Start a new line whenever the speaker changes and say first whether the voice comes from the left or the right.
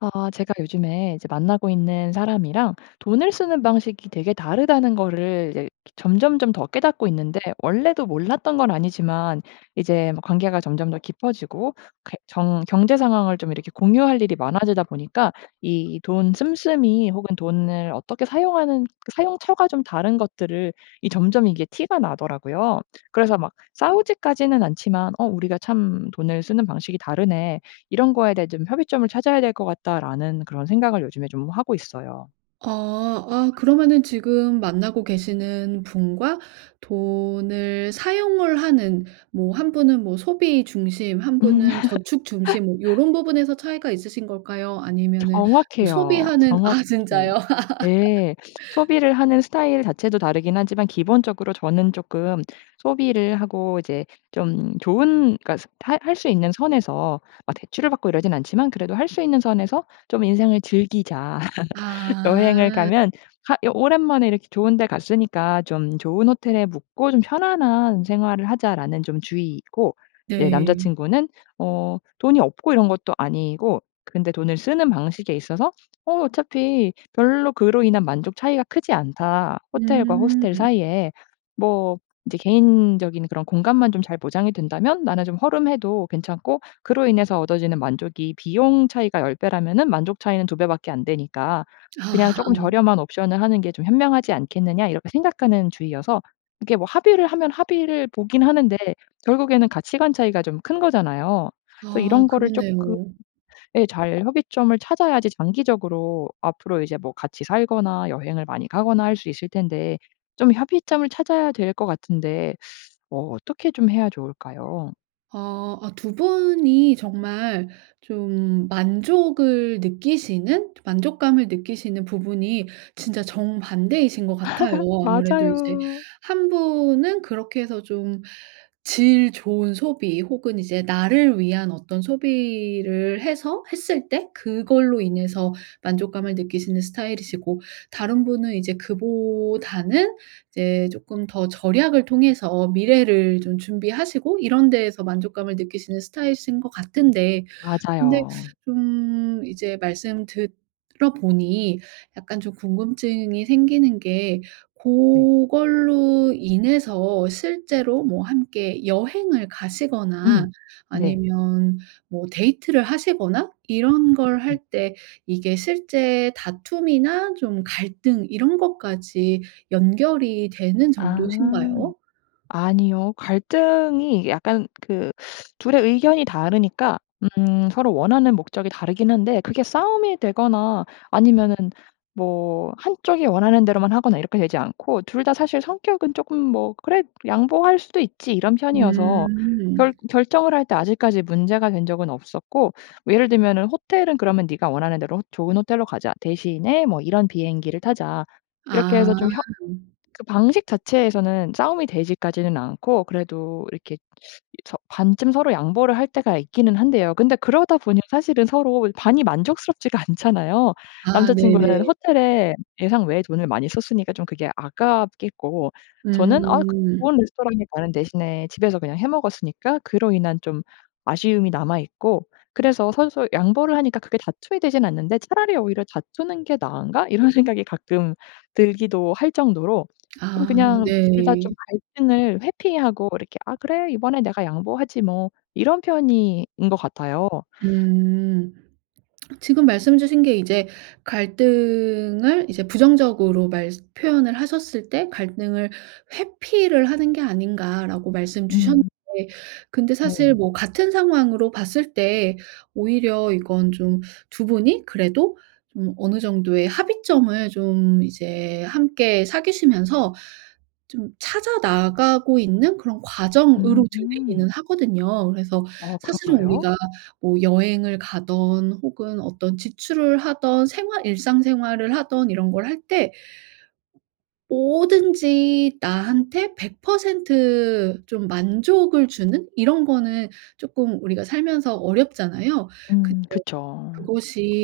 left: 아 제가 요즘에 이제 만나고 있는 사람이랑 '돈을 쓰는 방식이 되게 다르다.'는 거를 이제 점점점 더 깨닫고 있는데 원래도 몰랐던 건 아니지만 이제 뭐 관계가 점점 더 깊어지고 이렇게 정 경제 상황을 좀 이렇게 공유할 일이 많아지다 보니까 이 돈 씀씀이 혹은 돈을 어떻게 사용하는 그 사용처가 좀 다른 것들을 이 점점 이게 티가 나더라고요. 그래서 막 싸우지까지는 않지만 '어 우리가 참 돈을 쓰는 방식이 다르네. 이런 거에 대해 좀 협의점을 찾아야 될 것 같다.'라는 그런 생각을 요즘에 좀 하고 있어요.
right: 어. 아 그러면은 지금 만나고 계시는 분과 돈을 사용을 하는 뭐 1 분은 뭐 소비 중심, 1 분은 저축 중심 뭐 요런 부분에서 차이가 있으신 걸까요 아니면은 뭐
left: 정확해요,
right: 소비하는 아
left: 정확히
right: 진짜요?
left: 예. 소비를 하는 스타일 자체도 다르긴 하지만 기본적으로 저는 조금 소비를 하고 이제 좀 좋은 그러니까 할 할 수 있는 선에서 막 대출을 받고 이러진 않지만 그래도 '할 수 있는 선에서 좀 인생을 즐기자.' 여행을
right: 아.
left: 가면 가 여 '오랜만에 이렇게 좋은 데 갔으니까 좀 좋은 호텔에 묵고 좀 편안한 생활을 하자.'라는 좀 주의이고 이제 남자
right: 네.
left: 친구는 어 돈이 없고 이런 것도 아니고 근데 돈을 쓰는 방식에 있어서 '어 어차피 별로 그로 인한 만족 차이가 크지 않다, 호텔과 호스텔
right: 음.
left: 사이에. 뭐 이제 개인적인 그런 공간만 좀 잘 보장이 된다면 나는 좀 허름해도 괜찮고 그로 인해서 얻어지는 만족이 비용 차이가 10 배라면은 만족 차이는 2 배밖에 안 되니까 그냥
right: 아.
left: 조금 저렴한 옵션을 하는 게 좀 현명하지 않겠느냐.' 이렇게 생각하는 주의여서 이게 뭐 합의를 하면 합의를 보긴 하는데 결국에는 가치관 차이가 좀 큰 거잖아요. 그래서
right: 아
left: 이런 거를 쪼끔
right: 그렇네요.
left: 예 잘 협의점을 찾아야지 장기적으로 앞으로 이제 뭐 같이 살거나 여행을 많이 가거나 할 수 있을 텐데 좀 협의점을 찾아야 될 것 같은데 어 어떻게 좀 해야 좋을까요?
right: 어 어 2 분이 정말 좀 만족을 느끼시는, 만족감을 느끼시는 부분이 진짜 정반대이신 것 같아요. 아무래도 이제
left: 맞아요.
right: 1 분은 그렇게 해서 좀 질 좋은 소비 혹은 이제 나를 위한 어떤 소비를 해서 했을 때 그걸로 인해서 만족감을 느끼시는 스타일이시고 다른 분은 이제 그보다는 이제 쪼끔 더 절약을 통해서 미래를 좀 준비하시고 이런 데에서 만족감을 느끼시는 스타일이신 것 같은데 근데
left: 맞아요.
right: 좀 이제 말씀 들어 보니 약간 좀 궁금증이 생기는 게
left: 네.
right: 고걸로 인해서 실제로 뭐 함께 여행을
left: 음.
right: 가시거나
left: 네.
right: 아니면 뭐 데이트를 하시거나 이런 걸 할
left: 음.
right: 때 이게 실제 다툼이나 좀 갈등 이런 것까지 연결이 되는
left: 아.
right: 정도신가요?
left: 아니요. 갈등이 약간 그 2 의 의견이 다르니까 음 서로 원하는 목적이 다르긴 한데 그게 싸움이 되거나 아니면은 뭐 1 쪽이 원하는 대로만 하거나 이렇게 되지 않고 2 다 사실 성격은 쪼끔 뭐 '그래 양보할 수도 있지.' 이런 편이어서
right: 음.
left: 결 결정을 할 때 아직까지 문제가 된 적은 없었고 뭐 예를 들면은 "호텔은 그러면 니가 원하는 대로 좋은 호텔로 가자. 대신에 뭐 이런 비행기를 타자." 이렇게
right: 아.
left: 해서 좀 협 그 방식 자체에서는 싸움이 되지까지는 않고 그래도 이렇게 이 저 반쯤 서로 양보를 할 때가 있기는 한데요. 근데 그러다 보니 사실은 서로 반이 만족스럽지가 않잖아요.
right: 아
left: 남자 친구는
right: 네네.
left: 호텔에 예상 외에 돈을 많이 썼으니까 좀 그게 아깝겠고 저는 아 그 좋은
right: 음.
left: 레스토랑에 가는 대신에 집에서 그냥 해 먹었으니까 그로 인한 좀 아쉬움이 남아 있고 그래서 서로서로 양보를 하니까 크게 다투게 되진 않는데 '차라리 오히려 다투는 게 나은가?' 이런 생각이 가끔 들기도 할 정도로 좀
right: 아
left: 그냥 둘 다
right: 네.
left: 좀 갈등을 회피하고 이렇게 '아 그래. 이번에 내가 양보하지 뭐.' 이런 편인 것 같아요.
right: 음. 지금 말씀 주신 게 이제 갈등을 이제 부정적으로 말스 표현을 하셨을 때 "갈등을 회피를 하는 게 아닌가?"라고 말씀 주셨는데
left: 음.
right: 근데
left: 네.
right: 사실 뭐 같은 상황으로 봤을 때 오히려 이건 좀 2 분이 그래도 좀 어느 정도의 합의점을 좀 이제 함께 사귀시면서 좀 찾아 나가고 있는 그런 과정으로
left: 음.
right: 들리기는 하거든요. 그래서
left: 어
right: 사실은
left: 그런가요?
right: 우리가 뭐 여행을 가든 혹은 어떤 지출을 하든 생활 일상생활을 하든 이런 걸 할 때 뭐든지 나한테 100% 좀 만족을 주는 이런 거는 쪼끔 우리가 살면서 어렵잖아요. 근데
left: 음 그쵸.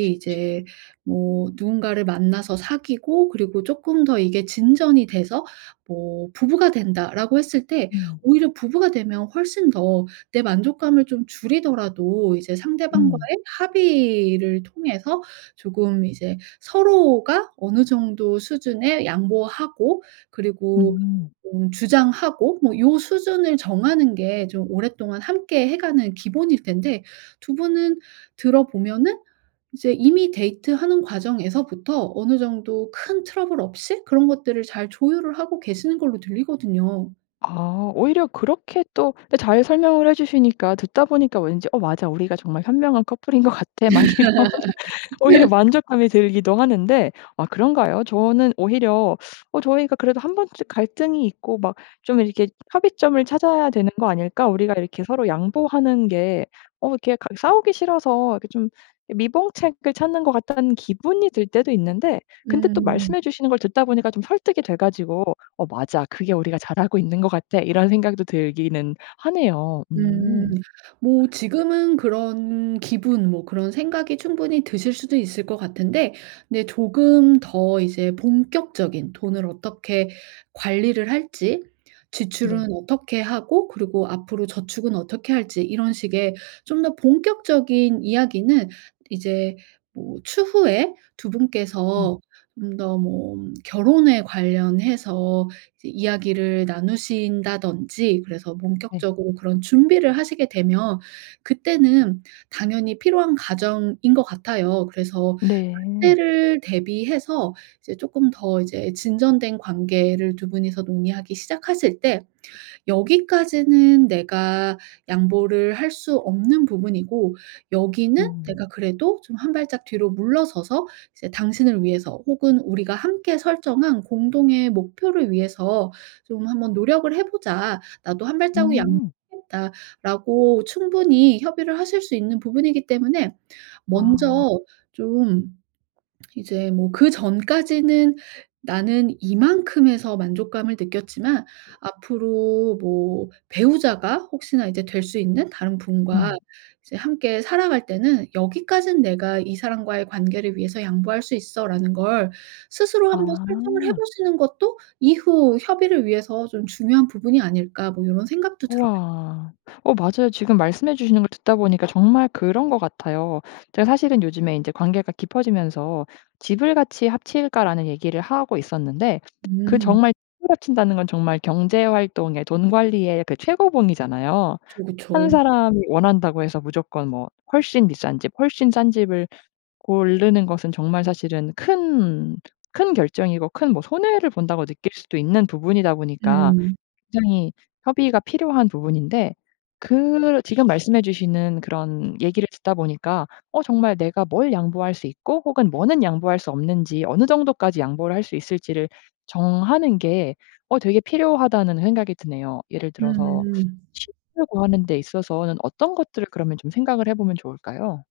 left: 축 치
right: 이제 뭐 누군가를 만나서 사귀고 그리고 쪼끔 더 이게 진전이 돼서 뭐 "부부가 된다."라고 했을 때
left: 음.
right: 오히려 부부가 되면 훨씬 더 내 만족감을 좀 줄이더라도 이제
left: 음.
right: 상대방과의 합의를 통해서 조금 이제 서로가 어느 정도 수준에 양보하고 그리고
left: 음.
right: 음 주장하고 뭐 요 수준을 정하는 게 좀 오랫동안 함께 해 가는 기본일 텐데 2 분은 들어 보면은 이제 이미 데이트하는 과정에서부터 어느 정도 큰 트러블 없이 그런 것들을 잘 조율을 하고 계시는 걸로 들리거든요.
left: 아. 오히려 그렇게 또 때 잘 설명을 해주시니까 듣다 보니까 왠지 '어 맞아. 우리가 정말 현명한 커플인 것 같아.' 막 이런 오히려 만족감이 들기도 하는데 아 그런가요? 저는 오히려 어 저희가 그래도 '1 번쯤 갈등이 있고 막 좀 이렇게 합의점을 찾아야 되는 거 아닐까? 우리가 이렇게 서로 양보하는 게 어 이렇게 가기 싸우기 싫어서 이렇게 좀 미봉책을 찾는 것 같다.'는 기분이 들 때도 있는데 근데 또
right: 음.
left: 말씀해 주시는 걸 듣다 보니까 좀 설득이 돼 가지고 '어 맞아. 그게 우리가 잘하고 있는 것 같아.' 이런 생각도 들기는 하네요.
right: 음.
left: 음.
right: 뭐 지금은 그런 기분 뭐 그런 생각이 충분히 드실 수도 있을 것 같은데 근데 조금 더 이제 본격적인 돈을 어떻게 관리를 할지
left: 네.
right: 지출은 어떻게 하고 그리고 앞으로 저축은 어떻게 할지 이런 식의 좀 더 본격적인 이야기는 이제 뭐 추후에 2
left: 음.
right: 분께서 좀 더 뭐 결혼에 관련해서 이 이야기를 나누신다든지 그래서
left: 네.
right: 본격적으로 그런 준비를 하시게 되면 그때는 당연히 필요한 과정인 것 같아요. 그래서
left: 네.
right: 그때를 대비해서 이제 쪼끔 더 이제 진전된 관계를 2 분이서 논의하기 시작하실 때 "여기까지는 내가 양보를 할 수 없는 부분이고 여기는
left: 음.
right: 내가 그래도 좀 1 발짝 뒤로 물러서서 이제 당신을 위해서 혹은 우리가 함께 설정한 공동의 목표를 위해서 좀 한번 노력을 해 보자. 나도 1 발자국 양
left: 음.
right: 겠다."라고 충분히 협의를 하실 수 있는 부분이기 때문에 먼저
left: 아.
right: 좀 이제 뭐 그전까지는 나는 이만큼에서 만족감을 느꼈지만 앞으로 뭐 배우자가 혹시나 이제 될 수 있는 다른 분과
left: 음.
right: 이제 함께 살아갈 때는 '여기까지는 내가 이 사람과의 관계를 위해서 양보할 수 있어.'라는 걸 스스로 한번 설정을 해
left: 아.
right: 보시는 것도 '이후 협의를 위해서 좀 중요한 부분이 아닐까?' 뭐 요런 생각도 들어요.
left: 우와. 어 맞아요. 지금 말씀해 주시는 걸 듣다 보니까 정말 그런 것 같아요. 제가 사실은 요즘에 인제 관계가 깊어지면서 "집을 같이 합칠까?"라는 얘기를 하고 있었는데 그
right: 음.
left: 정말 집을 합친다는 건 정말 경제 활동의, 돈 관리의 그 최고봉이잖아요.
right: 그쵸,
left: 1
right: 그쵸.
left: 사람이 원한다고 해서 무조건 뭐 훨씬 비싼 집, 훨씬 싼 집을 고르는 것은 정말 사실은 큰 큰 결정이고 큰 뭐 '손해를 본다.'고 느낄 수도 있는 부분이다 보니까
right: 음.
left: 굉장히 협의가 필요한 부분인데 그 지금 말씀해 주시는 그런 얘기를 듣다 보니까 '어 정말 내가 뭘 양보할 수 있고 혹은 뭐는 양보할 수 없는지, 어느 정도까지 양보를 할 수 있을지를 정하는 게 어 되게 필요하다.'는 생각이 드네요. 예를 들어서
right: 음.
left: 합치려고 하는 데 있어서는 어떤 것들을 그러면 좀 생각을 해 보면 좋을까요?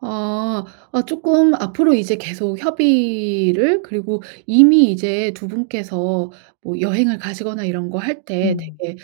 right: 어. 어 쪼끔 앞으로 이제 계속 협의를 그리고 이미 이제 2 분께서 뭐 여행을 가시거나 이런 거 할 때
left: 음.
right: 되게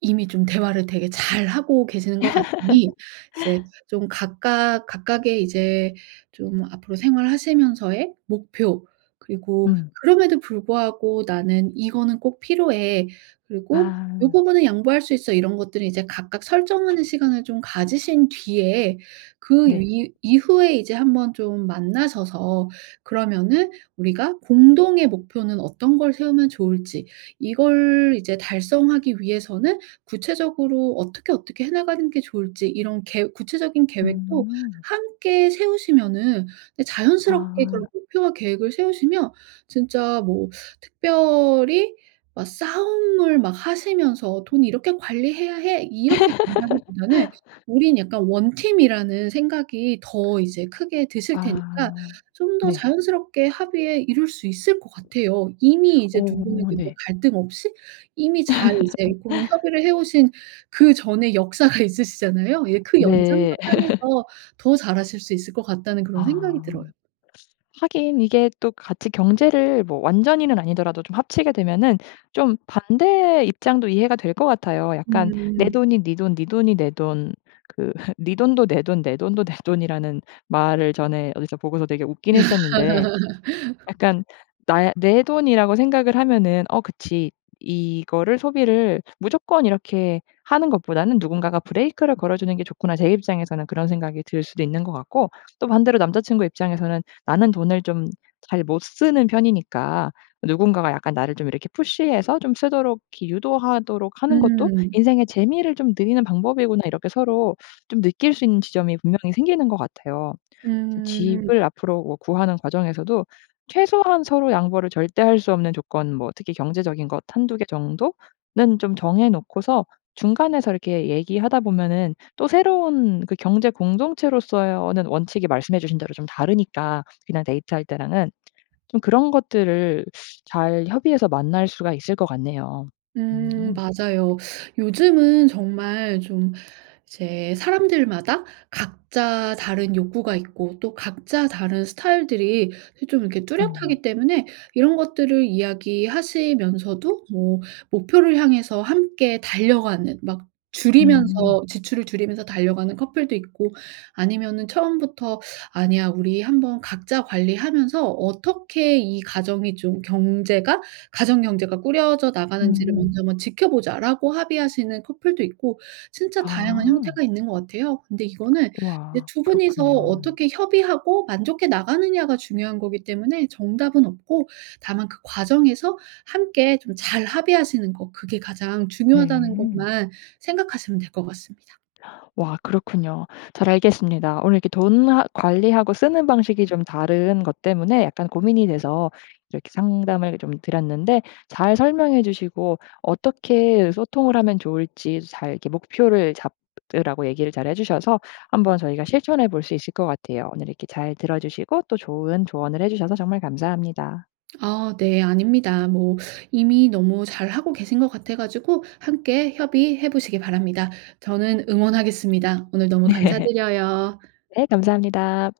right: 이미 좀 대화를 되게 잘하고 계시는 것 같으니 이제 좀 각각 각각의 이제 좀 앞으로 생활하시면서의 목표 그리고
left: 음.
right: '그럼에도 불구하고 나는 이거는 꼭 필요해.' 그리고 '요
left: 아.
right: 부분은 양보할 수 있어.' 이런 것들은 이제 각각 설정하는 시간을 좀 가지신 뒤에 그
left: 네.
right: 위 이후에 이제 한번 좀 만나셔서 그러면은 우리가 공동의 목표는 어떤 걸 세우면 좋을지 이걸 이제 달성하기 위해서는 구체적으로 어떻게, 어떻게 해 나가는 게 좋을지 이런 계 구체적인 계획도
left: 음.
right: 함께 세우시면은 네 자연스럽게
left: 아.
right: 그런 목표와 계획을 세우시면 진짜 뭐 특별히 뭐 싸움을 막 하시면서 "돈 이렇게 관리해야 해." 이렇게 된다기보다는 우린 약간 1 팀이라는 생각이 더 이제 크게 드실 테니까
left: 아.
right: 좀 더
left: 네.
right: 자연스럽게 합의에 이룰 수 있을 것 같아요. 이미 이제 2 분은
left: 어
right: 근데
left: 네.
right: 갈등 없이 이미 잘 이제 고런 협의를 해 오신 그전의 역사가 있으시잖아요. 예 '그 연장
left: 네.
right: 선상에서 더 잘하실 수 있을 것 같다.'는 그런 생각이
left: 아.
right: 들어요.
left: 하긴 이게 또 같이 경제를 뭐 완전히는 아니더라도 좀 합치게 되면은 좀 반대 입장도 이해가 될 것 같아요. 약간 "내
right: 음.
left: 돈이 니 돈, 니 돈이 내 돈." 그 "니 돈도 내 돈, 내 돈도 내 돈."이라는 말을 전에 어디서 보고서 되게 웃긴 했었는데 약간 나의 내 돈이라고 생각을 하면은 '어 그치. 이거를 소비를 무조건 이렇게 하는 것보다는 누군가가 브레이크를 걸어주는 게 좋구나.' 제 입장에서는 그런 생각이 들 수도 있는 것 같고 또 반대로 남자 친구 입장에서는 '나는 돈을 좀 잘 못 쓰는 편이니까 누군가가 약간 나를 좀 이렇게 푸시해서 좀 쓰도록 이렇게 유도하도록 하는 것도
right: 음.
left: 인생의 재미를 좀 늘리는 방법이구나.' 이렇게 서로 좀 느낄 수 있는 지점이 분명히 생기는 것 같아요. 저
right: 음.
left: 집을 앞으로 뭐 구하는 과정에서도 최소한 서로 양보를 절대 할 수 없는 조건 뭐 특히 경제적인 것 1-2 개 정도는 좀 정해 놓고서 중간에서 이렇게 얘기하다 보면은 또 새로운 그 경제 공동체로서의어는 원칙이 말씀해주신 대로 좀 다르니까 그냥 데이트할 때랑은 좀 그런 것들을 잘 협의해서 만날 수가 있을 것 같네요.
right: 음.
left: 음.
right: 맞아요. 요즘은 정말 좀 이제 사람들마다 각자 다른 욕구가 있고 또 각자 다른 스타일들이 이 좀 이렇게 뚜렷하기
left: 음.
right: 때문에 이런 것들을 이야기하시면서도 뭐 목표를 향해서 함께 달려가는 막 줄이면서
left: 음.
right: 지출을 줄이면서 달려가는 커플도 있고 아니면은 처음부터 "아니야. 우리 한번 각자 관리하면서 어떻게 이 가정이 좀 경제가 가정 경제가 꾸려져 나가는지를
left: 음.
right: 먼저 한번 지켜보자."라고 합의하시는 커플도 있고 진짜 다양한
left: 아.
right: 형태가 있는 것 같아요. 근데 이거는 이제
left: 와.
right: 2 분이서
left: 그렇군요.
right: 어떻게 협의하고 만족해 나가느냐가 중요한 거기 때문에 정답은 없고 다만 그 과정에서 함께 좀 잘 합의하시는 거 그게 가장 중요하다는
left: 네.
right: 것만 생각하시면 될 것 같습니다.
left: 와 그렇군요. 잘 알겠습니다. 오늘 이렇게 돈 하 관리하고 쓰는 방식이 좀 다른 것 때문에 약간 고민이 돼서 이렇게 상담을 좀 드렸는데 잘 설명해 주시고 어떻게 소통을 하면 좋을지 "잘 이렇게 목표를 잡으라."고 얘기를 잘 해 주셔서 한번 저희가 실천해 볼 수 있을 것 같아요. 오늘 이렇게 잘 들어주시고 또 좋은 조언을 해 주셔서 정말 감사합니다.
right: 아 네. 아닙니다. 뭐 이미 너무 잘하고 계신 것 같아 가지고 함께 협의해 보시기 바랍니다. 저는 응원하겠습니다. 오늘 너무
left: 네.
right: 감사드려요.
left: 네 감사합니다.